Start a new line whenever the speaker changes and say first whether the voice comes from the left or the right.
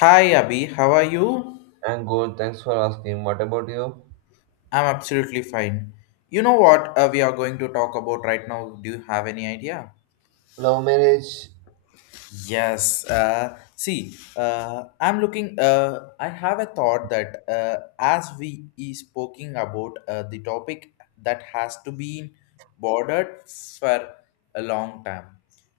left: Hi Abby, how are you?
right: And good, thanks for asking. What about you?
left: I'm absolutely fine. You know what we are going to talk about right now? Do you have any idea?
right: Love marriage,
left: Yes. See, I'm looking. I have a thought that as we is spoken about the topic that has to be bordered for a long time.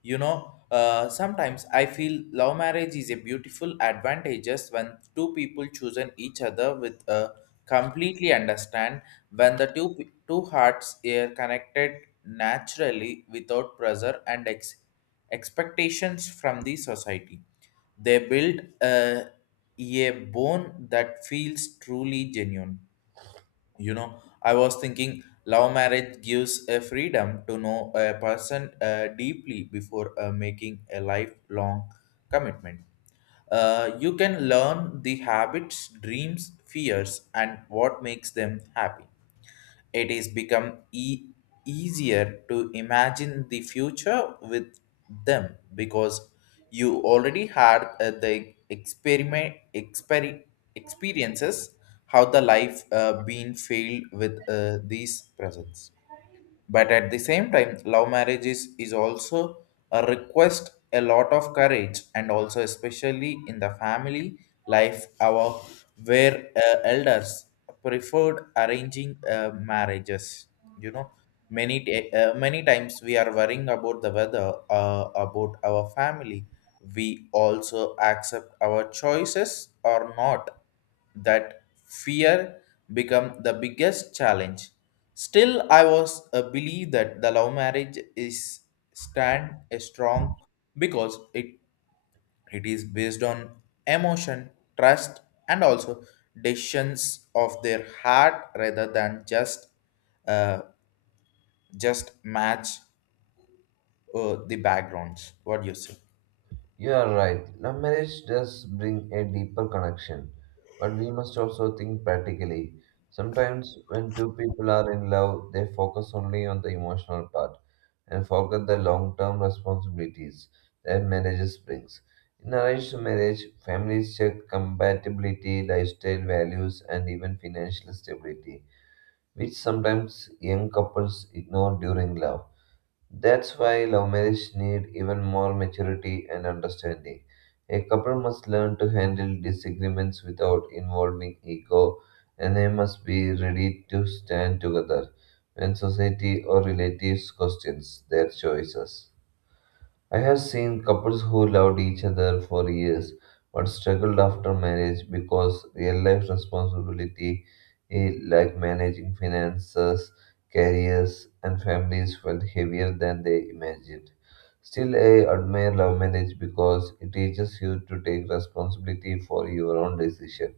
left: Sometimes I feel love marriage is a beautiful advantages when two people chosen each other with a completely understand when the two hearts are connected naturally without pressure and ex expectations from the society. They build a bone that feels truly genuine. You know, I was thinking love marriage gives a freedom to know a person deeply before making a lifelong commitment. You can learn the habits, dreams, fears, and what makes them happy. It is become easier to imagine the future with them because you already had the experiences how the life been filled with these presents. But at the same time, love marriage is also a request a lot of courage and also especially in the family life our where elders preferred arranging marriages. You know, many times we are worrying about the weather, about our family, we also accept our choices or not, that fear become the biggest challenge. Still I was a believe that the love marriage is stand a strong because it is based on emotion, trust, and also decisions of their heart rather than uh, just match the backgrounds. What do you say?
right: you are right. Love marriage does bring a deeper connection, but we must also think practically. Sometimes, when two people are in love, they focus only on the emotional part and forget the long term responsibilities that marriages brings. In arranged marriage, families check compatibility, lifestyle values, and even financial stability, which sometimes young couples ignore during love. That's why love marriage need even more maturity and understanding. A couple must learn to handle disagreements without involving ego, and they must be ready to stand together when society or relatives questions their choices. I have seen couples who loved each other for years but struggled after marriage because real life responsibility, like managing finances, careers, and families, felt heavier than they imagined. Still, I admire love marriage because it teaches you to take responsibility for your own decisions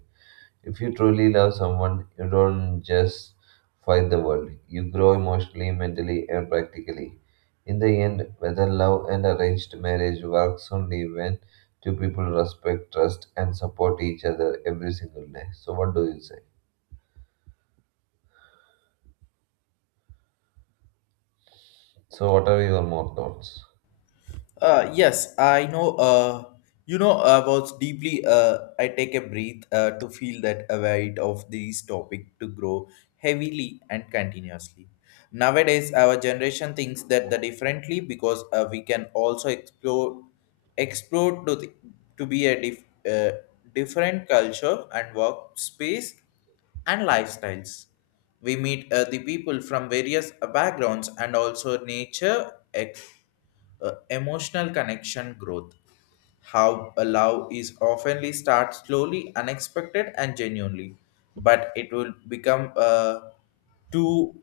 right: if you truly love someone, you don't just fight the world. You grow emotionally, mentally, and practically. In the end, whether love and arranged marriage works only when two people respect, trust, and support each other every single day. So, what do you say? So, what are your more thoughts?
left: Yes, I know. You know, I was deeply. I take a breath to feel that a weight of this topic to grow heavily and continuously. Nowadays, our generation thinks that the differently because we can also explore to to be a uh, different culture and workspace and lifestyles. We meet the people from various backgrounds and also nature, emotional connection growth. How a love is oftenly starts slowly, unexpected, and genuinely, but it will become a to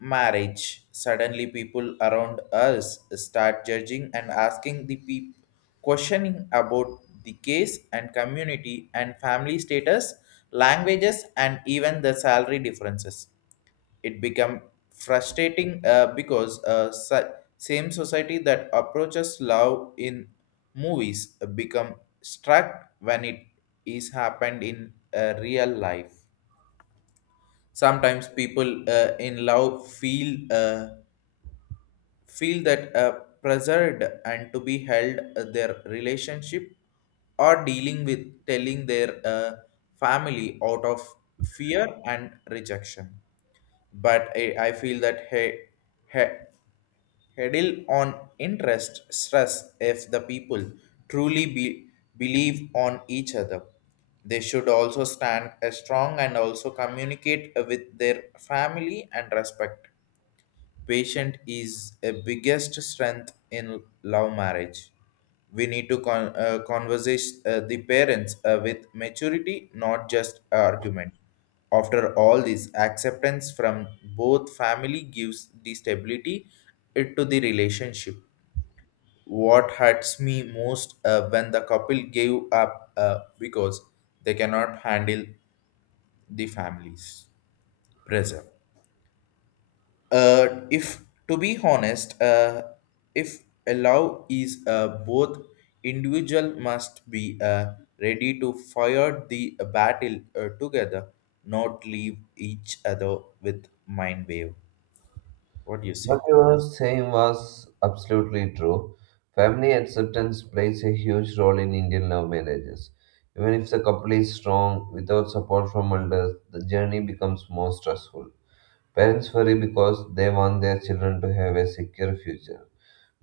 left: marriage, suddenly people around us start judging and asking the people questioning about the case and community and family status, languages, and even the salary differences. It become frustrating because same society that approaches love in movies become struck when it is happened in real life. Sometimes people in love feel that pressured and to be held their relationship or dealing with telling their family out of fear and rejection. But I feel that hey, heddle on interest stress if the people truly be, believe on each other. They should also stand as strong and also communicate with their family and respect. Patient is a biggest strength in love marriage. We need to converse the parents with maturity, not just argument. After all this, acceptance from both family gives the stability to the relationship. What hurts me most when the couple gave up because they cannot handle the family's pressure. If to be honest, if allow is both individual must be ready to fire the battle together, not leave each other with mind wave. What do you say?
right: What you were saying was absolutely true. Family acceptance plays a huge role in Indian love marriages. Even if the couple is strong, without support from elders, the journey becomes more stressful. Parents worry because they want their children to have a secure future.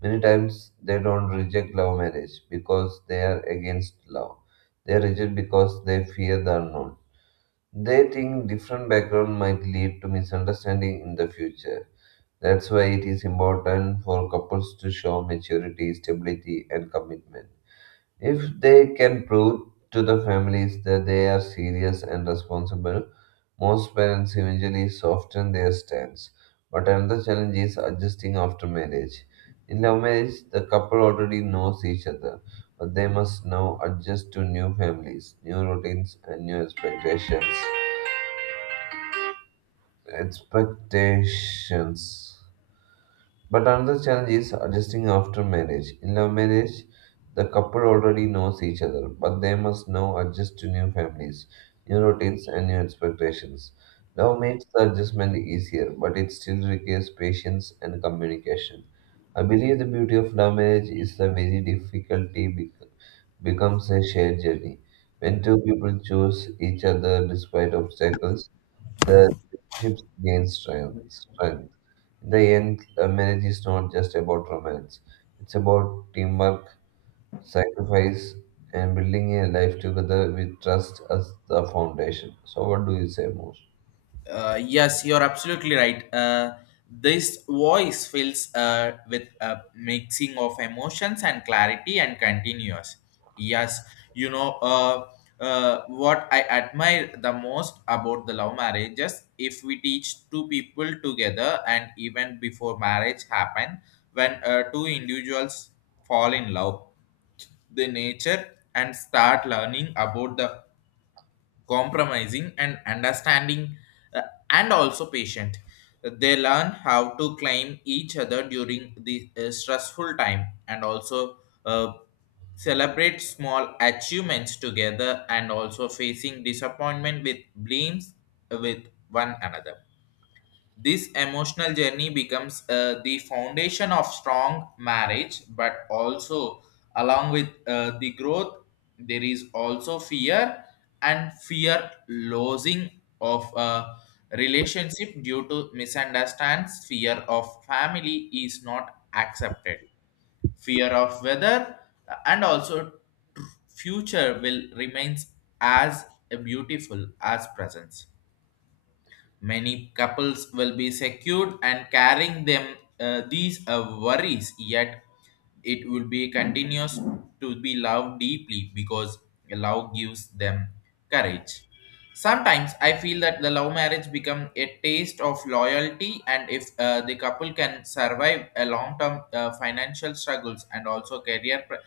right: Many times they don't reject love marriage because they are against love. They reject because they fear the unknown. They think different background might lead to misunderstanding in the future. That's why it is important for couples to show maturity, stability, and commitment. If they can prove to the families that they are serious and responsible, most parents eventually soften their stance. But another challenge is adjusting after marriage. In love marriage, the couple already knows each other, but they must now adjust to new families, new routines, and new expectations. Expectations. But another challenge is adjusting after marriage. In love marriage, the couple already knows each other, but they must now adjust to new families, new routines, and new expectations. Love makes the adjustment easier, but it still requires patience and communication. I believe the beauty of love marriage is the very difficulty becomes a shared journey. When two people choose each other despite obstacles, the relationship gains strength. In the end, a marriage is not just about romance, it's about teamwork, sacrifice, and building a life together with trust as the foundation. So, what do you say more?
left: Yes, you're absolutely right. This voice fills with a mixing of emotions and clarity and continuous. Yes, you know uh, what I admire the most about the love marriages. If we teach two people together and even before marriage happen, when two individuals fall in love, the nature and start learning about the compromising and understanding uh, and also patient, they learn how to claim each other during the stressful time and also uh, celebrate small achievements together and also facing disappointment with blames with one another. This emotional journey becomes the foundation of strong marriage, but also along with the growth, there is also fear and fear losing of a relationship due to misunderstands. Fear of family is not accepted. Fear of whether and also future will remains as beautiful as presence. Many couples will be secured and carrying them these worries, yet it will be continuous to be loved deeply because love gives them courage. Sometimes I feel that the love marriage become a taste of loyalty, and if the couple can survive a long-term financial struggles and also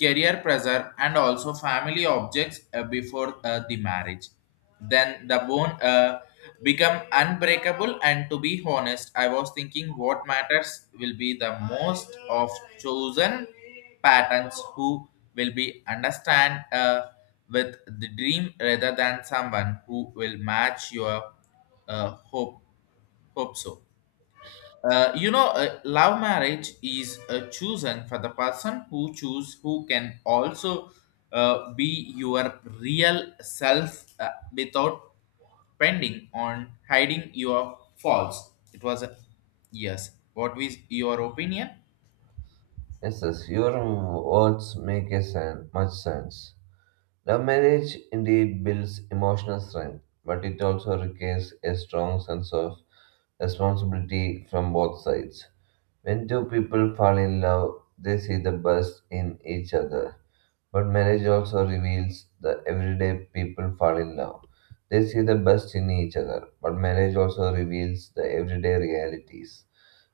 left: career pressure and also family objects before the marriage, then the bone become unbreakable. And to be honest, I was thinking what matters will be the most of chosen patterns who will be understand with the dream rather than someone who will match your uh, hope hope so. Love marriage is chosen for the person who choose, who can also be your real self without pending on hiding your faults. It was a yes. What was your opinion?
right: Yes, yes, your words make much sense. Love marriage indeed builds emotional strength, but it also requires a strong sense of responsibility from both sides. When two people fall in love, they see the best in each other. But marriage also reveals the everyday people fall in love. They see the best in each other, but marriage also reveals the everyday realities.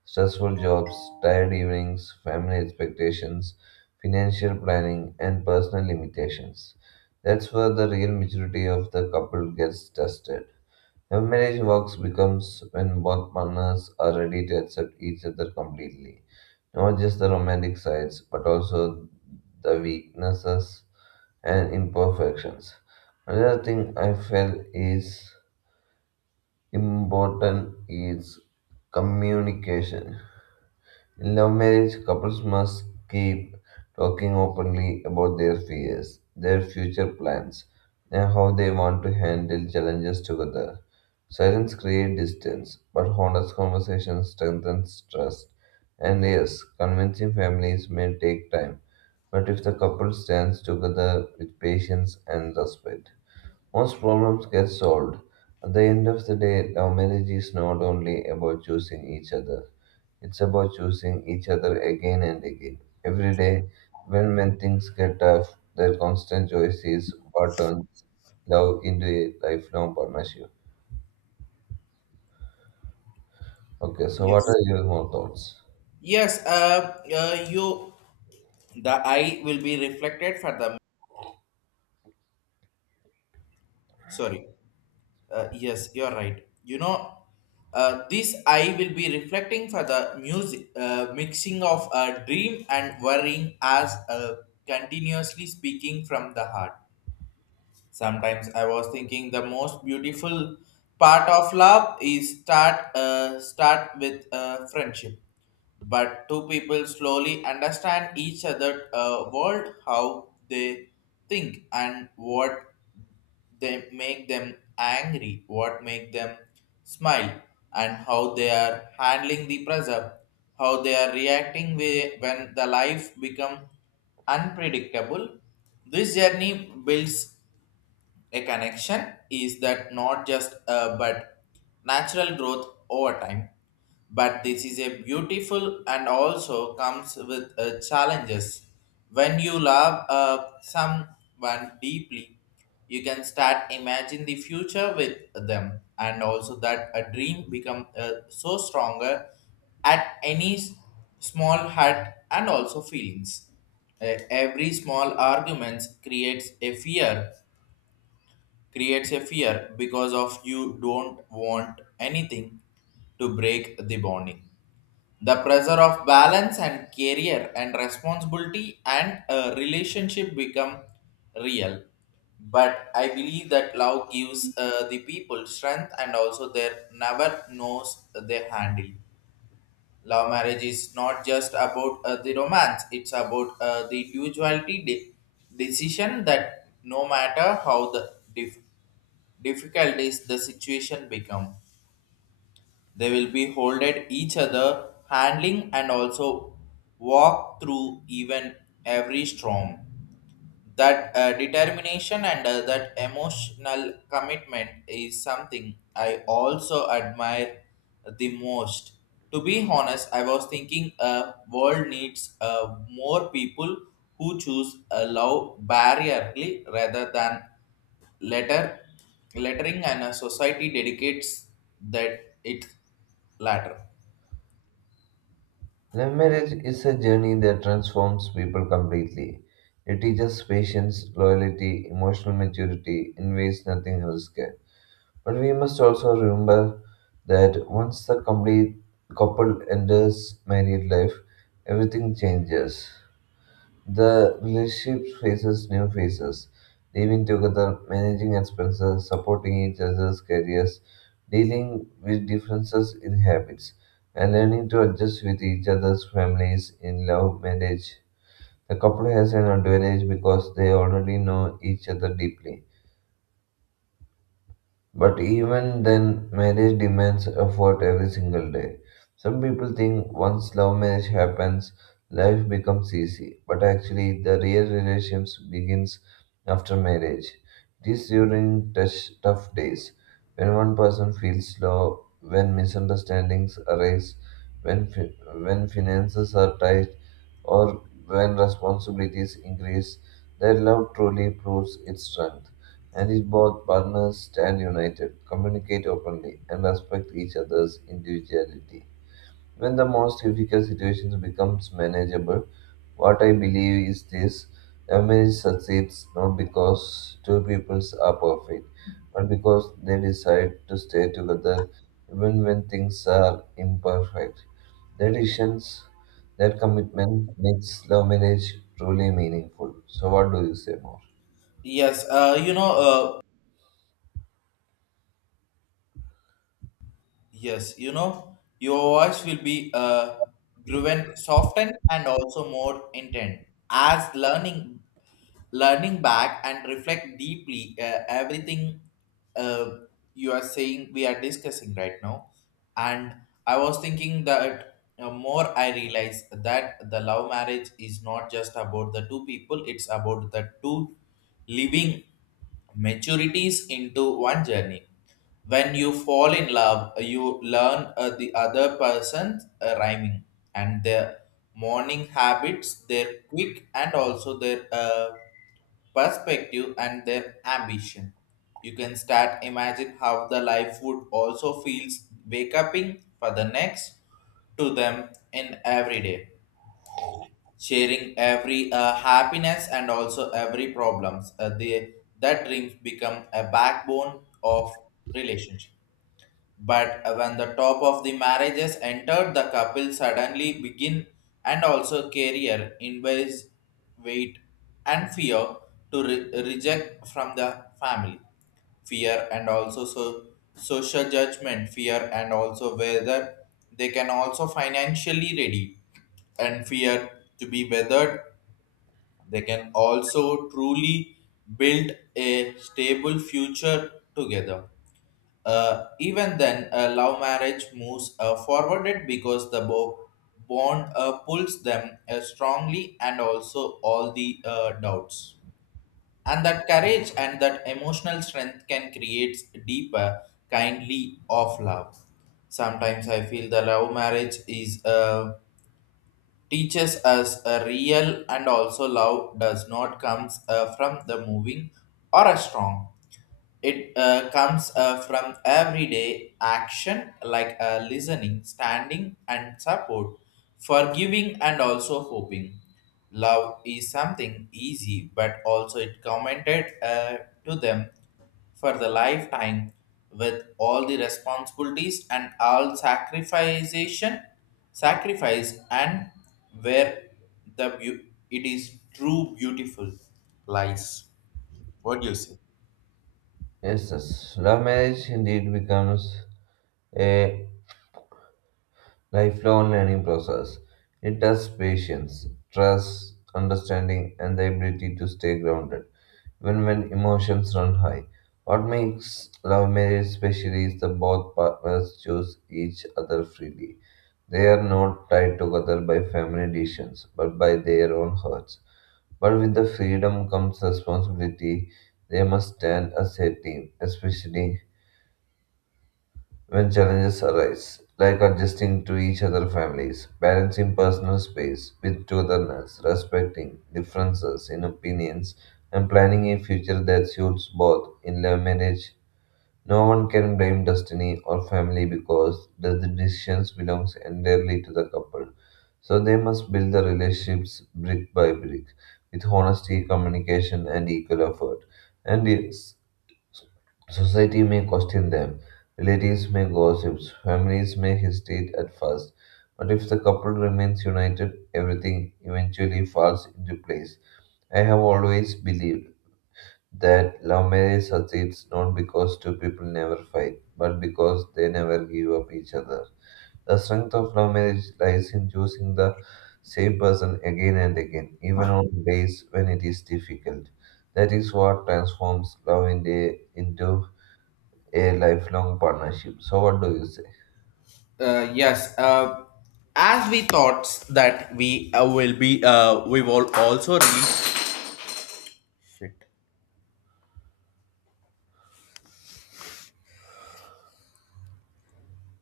right: Stressful jobs, tired evenings, family expectations, financial planning, and personal limitations. That's where the real maturity of the couple gets tested. How marriage works becomes when both partners are ready to accept each other completely. Not just the romantic sides, but also the weaknesses and imperfections. Another thing I felt is important is communication. In love marriage, couples must keep talking openly about their fears, their future plans, and how they want to handle challenges together. Silence creates distance, but honest conversation strengthens trust. And yes, convincing families may take time, but if the couple stands together with patience and respect, most problems get solved. At the end of the day, love marriage is not only about choosing each other, it's about choosing each other again and again. Every day, when things get tough, their constant choice is what turns love into a lifelong partnership. Okay, so what
left: Yes.
right: are your more thoughts?
left: Yes, you, the eye will be reflected for sorry. Yes, you're right. You know, this I will be reflecting for the music mixing of dream and worrying as continuously speaking from the heart. Sometimes I was thinking the most beautiful part of love is start with friendship, but two people slowly understand each other world, how they think and what they make them angry, what make them smile, and how they are handling the pressure, how they are reacting when the life become unpredictable. This journey builds a connection is that not just but natural growth over time. But this is a beautiful and also comes with challenges. When you love someone deeply, you can start imagine the future with them, and also that a dream become so stronger at small hurt and also feelings. Every small arguments creates a fear because of you don't want anything to break the bonding. The pressure of balance and career and responsibility and a relationship become real, but I believe that love gives the people strength, and also they never knows they handle. Love marriage is not just about the romance, it's about the individuality decision that no matter how the difficult is the situation become, they will be holded each other, handling and also walk through even every storm. That determination and that emotional commitment is something I also admire the most. To be honest, I was thinking world needs more people who choose a love barrierly rather than letter lettering, and a society dedicates that it latter.
right: Love marriage is a journey that transforms people completely. It teaches patience, loyalty, emotional maturity in ways nothing else can. But we must also remember that once the complete couple enters married life, everything changes. The relationship faces new phases, living together, managing expenses, supporting each other's careers, dealing with differences in habits, and learning to adjust with each other's families in love marriage. The couple has an advantage because they already know each other deeply. But even then, marriage demands effort every single day. Some people think once love marriage happens, life becomes easy. But actually, the real relationships begins after marriage. It is during tough days, when one person feels low, when misunderstandings arise, when fi- when finances are tight, or when responsibilities increase, that love truly proves its strength. And if both partners stand united, communicate openly, and respect each other's individuality, when the most difficult situations becomes manageable. What I believe is this: a marriage succeeds not because two peoples are perfect, but because they decide to stay together even when things are imperfect. That decisions, that commitment makes love marriage truly meaningful. So, what do you say more?
left: Yes, Yes, you know, your voice will be grown, softened, and also more intent. As learning back and reflect deeply everything uh, you are saying, we are discussing right now. And I was thinking that more I realize that the love marriage is not just about the two people; it's about the two living maturities into one journey. When you fall in love, you learn the other person's rhyming and their morning habits, their quick and also their perspective and their ambition. You can start imagine how the life would also feels wake up in for the next to them in every day, sharing every happiness and also every problems. That dreams become a backbone of relationship. But when the top of the marriages entered, the couple suddenly begin and also career in ways, weight and fear to reject from the family. Fear and also so social judgment, fear and also whether they can also financially ready, and fear to be weathered. They can also truly build a stable future together. Even then, a love marriage moves forwarded because the bond pulls them strongly and also all the doubts. And that courage and that emotional strength can create deeper, kindly of love. Sometimes I feel the love marriage is teaches us a real, and also love does not comes from the moving or a strong, it comes from everyday action like listening, standing, and support, forgiving, and also hoping. Love is something easy, but also it commented to them for the lifetime with all the responsibilities and all sacrifice, and where the beau- it is true beautiful lies. What do you say?
right: Yes, yes. Love marriage indeed becomes a lifelong learning process. It tests patience, trust, understanding, and the ability to stay grounded, even when emotions run high. What makes love marriage special is that both partners choose each other freely. They are not tied together by family decisions, but by their own hearts. But with the freedom comes responsibility. They must stand as a team, especially when challenges arise, like adjusting to each other's families, balancing personal space with togetherness, respecting differences in opinions, and planning a future that suits both in love marriage. No one can blame destiny or family because the decisions belongs entirely to the couple. So they must build the relationships brick by brick with honesty, communication, and equal effort. And yes, society may question them, relatives may gossip, families may hesitate at first. But if the couple remains united, everything eventually falls into place. I have always believed that love marriage succeeds not because two people never fight, but because they never give up each other. The strength of love marriage lies in choosing the same person again and again, even on days when it is difficult. That is what transforms love into a lifelong partnership. So, what do you say?
left: Yes. As we thought that we will also release. Shit.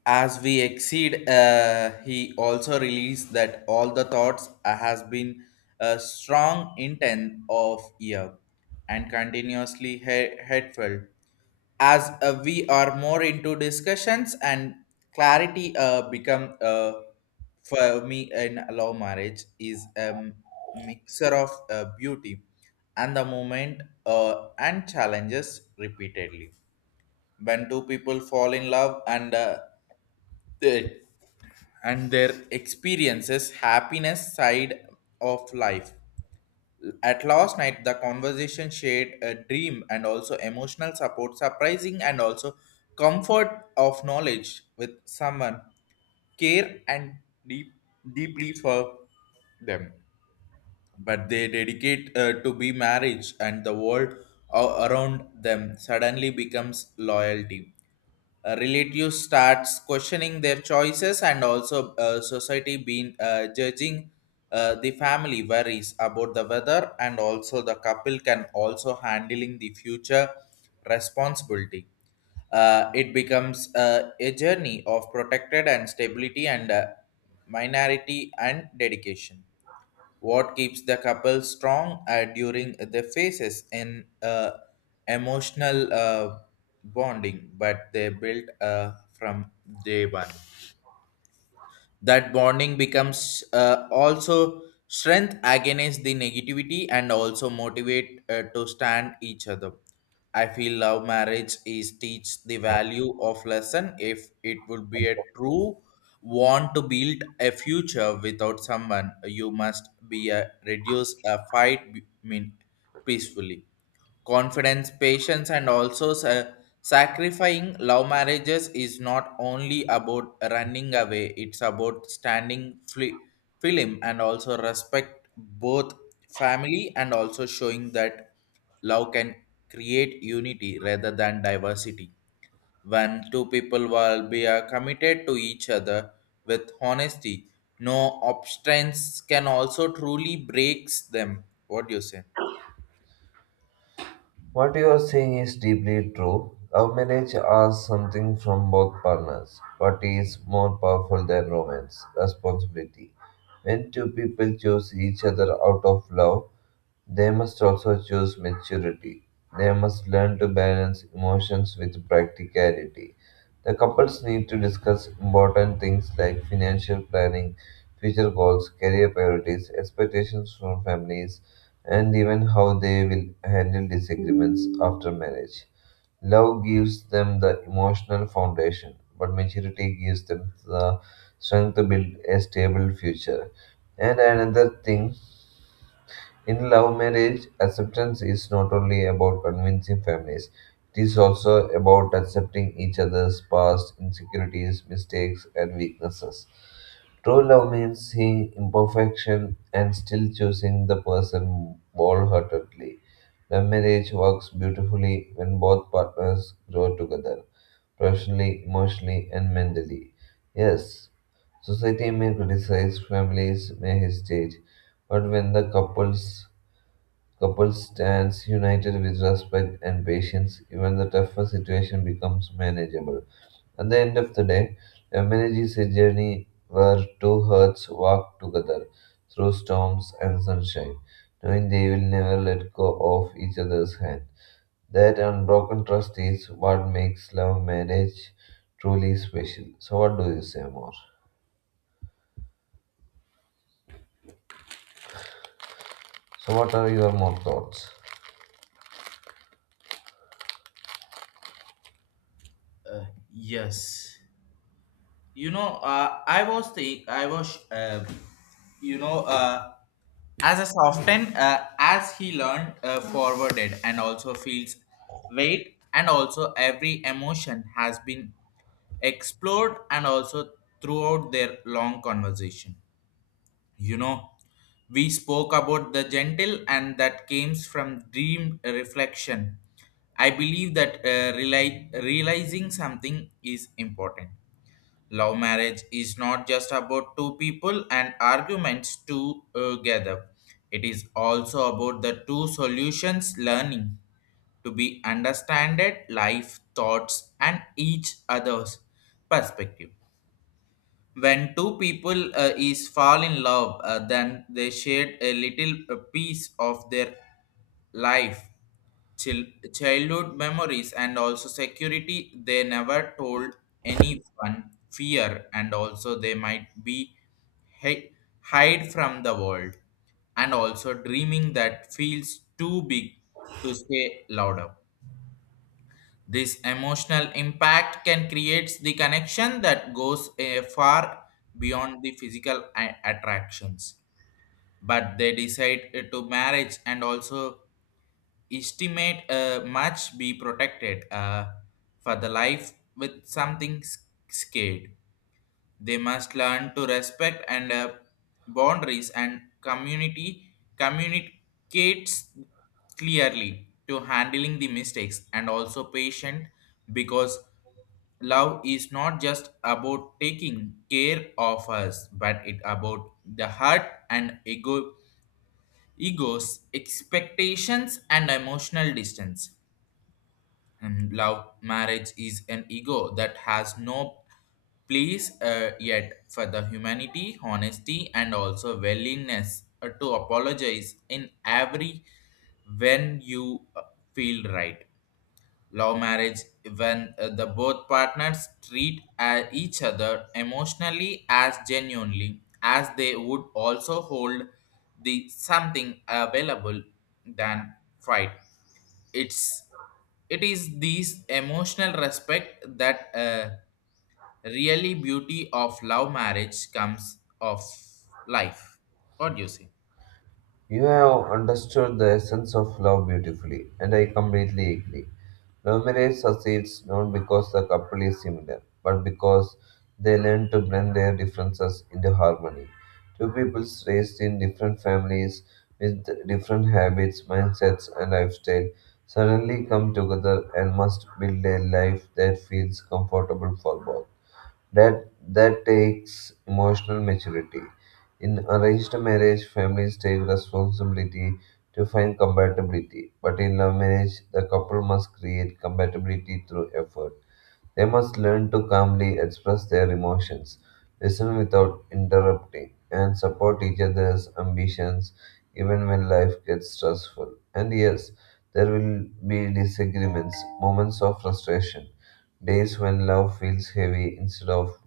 left: As we exceed, he also released that all the thoughts has been a strong intent of year and continuously headfelt. As We are more into discussions and clarity become for me in love marriage is a mixer of beauty and the moment and challenges repeatedly when two people fall in love and they, and their experiences happiness side of life at last night, the conversation shared a dream and also emotional support, surprising and also comfort of knowledge with someone, care and deep, deeply for them. But they dedicate to be marriage and the world around them suddenly becomes loyalty. Relative starts questioning their choices and also society being judging, the family worries about the weather and also the couple can also handling the future responsibility. It becomes a journey of protected and stability and minority and dedication. What keeps the couple strong during the phases in emotional bonding, but they built from day one that bonding becomes also strength against the negativity and also motivate to stand each other. I feel love marriage is teach the
right: Oh,
left: value of lesson if it would be a
right: I.
left: true want to build a future without someone. You must be a reduce a fight mean peacefully, confidence, patience, and also sacrificing. Love marriages is not only about running away, it's about standing film and also respect both family and also showing that love can create unity rather than diversity. When two people will be committed to each other with honesty, no obstacles can also truly breaks them. What do you say?
right: What you are saying is deeply true. Love marriage asks something from both partners, but what is more powerful than romance? Responsibility. When two people choose each other out of love, they must also choose maturity. They must learn to balance emotions with practicality. The couples need to discuss important things like financial planning, future goals, career priorities, expectations from families, and even how they will handle disagreements after marriage. Love gives them the emotional foundation, but maturity gives them the strength to build a stable future. And another thing, in love marriage, acceptance is not only about convincing families, it is also about accepting each other's past, insecurities, mistakes, and weaknesses. True love means seeing imperfection and still choosing the person wholeheartedly. Love marriage works beautifully when both partners grow together, professionally, emotionally, and mentally. Yes, society may criticize, families may hesitate, but when the couple stands united with respect and patience, even the toughest situation becomes manageable. At the end of the day, a marriage is a journey where two hearts walk together through storms and sunshine, knowing they will never let go of each other's hand. That unbroken trust is what makes love marriage truly special. So, what do you say more? So, what are your more thoughts?
left: Yes. I was think I was you know uh, as a soften, as he learned, forwarded and also feels weight and also every emotion has been explored and also throughout their long conversation, you know, we spoke about the gentle and that came from dream reflection. I believe that realizing something is important. Love marriage is not just about two people and arguments together. It is also about the two solutions learning to be understanded life thoughts and each other's perspective. When two people is fall in love, then they shared a little piece of their life, chil- childhood memories and also security they never told anyone, fear and also they might be hi- hide from the world, and also dreaming that feels too big to say louder. This emotional impact can create the connection that goes far beyond the physical attractions, but they decide to marriage and also estimate much be protected for the life with something scared. They must learn to respect and boundaries and community communicates clearly to handling the mistakes and also patient, because love is not just about taking care of us but it about the heart and egos, expectations, and emotional distance. And love marriage is an ego that has no place, yet for the humanity, honesty, and also willingness to apologize in every when you feel right. Love marriage when the both partners treat each other emotionally as genuinely as they would also hold the something available than fight. it's it is these emotional respect that really beauty of love marriage comes of life. What do you say?
right: You have understood the essence of love beautifully, and I completely agree. Love marriage succeeds not because the couple is similar, but because they learn to blend their differences into harmony. Two peoples raised in different families with different habits, mindsets, and lifestyle suddenly come together and must build a life that feels comfortable for both. That takes emotional maturity. In arranged marriage, families take responsibility to find compatibility, but in love marriage, the couple must create compatibility through effort. They must learn to calmly express their emotions, listen without interrupting, and support each other's ambitions even when life gets stressful. And yes, there will be disagreements, moments of frustration, days when love feels heavy instead of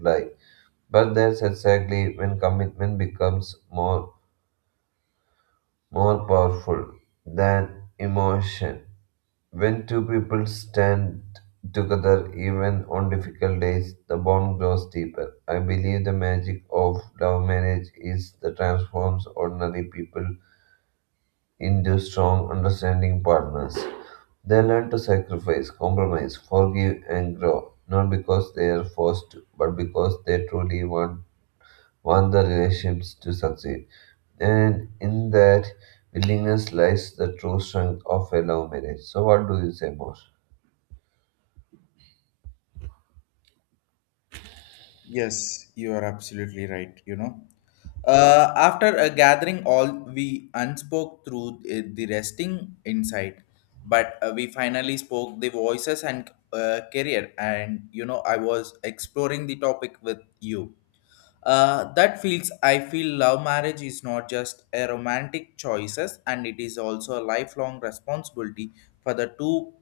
right: like. But that's exactly when commitment becomes more powerful than emotion. When two people stand together even on difficult days, the bond grows deeper. I believe the magic of love marriage is that transforms ordinary people into strong understanding partners. They learn to sacrifice, compromise, forgive, and grow, not because they are forced to, but because they truly want the relationships to succeed. And in that willingness lies the true strength of a love marriage. So, what do you say more?
left: Yes, you are absolutely right. You know, after a gathering, all we unspoke through the resting inside, but we finally spoke the voices and career. And you know, I was exploring the topic with you. That feels I feel love marriage is not just a romantic choices and it is also a lifelong responsibility for the two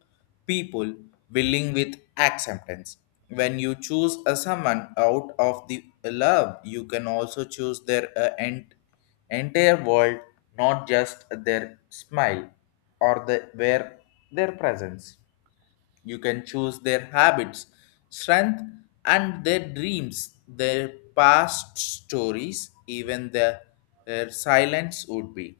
left: people willing with acceptance. When you choose a someone out of the love, you can also choose their entire world, not just their smile or the where their presence. You can choose their habits, strength, and their dreams, their past stories, even their silence would be.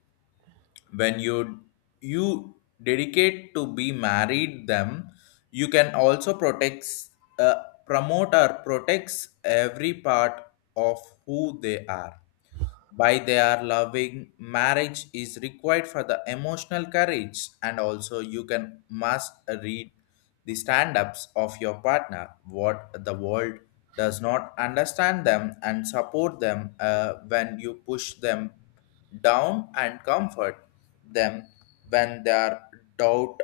left: When you dedicate to be married them, you can also protects, uh, promote or protects every part of who they are. By they are loving marriage is required for the emotional courage and also you can must read the stand-ups of your partner what the world does not understand them and support them when you push them down and comfort them when they are doubt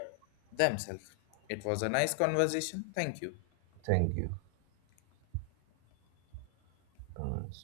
left: themselves. It was a nice conversation, thank you.
right: Thank you. Uh,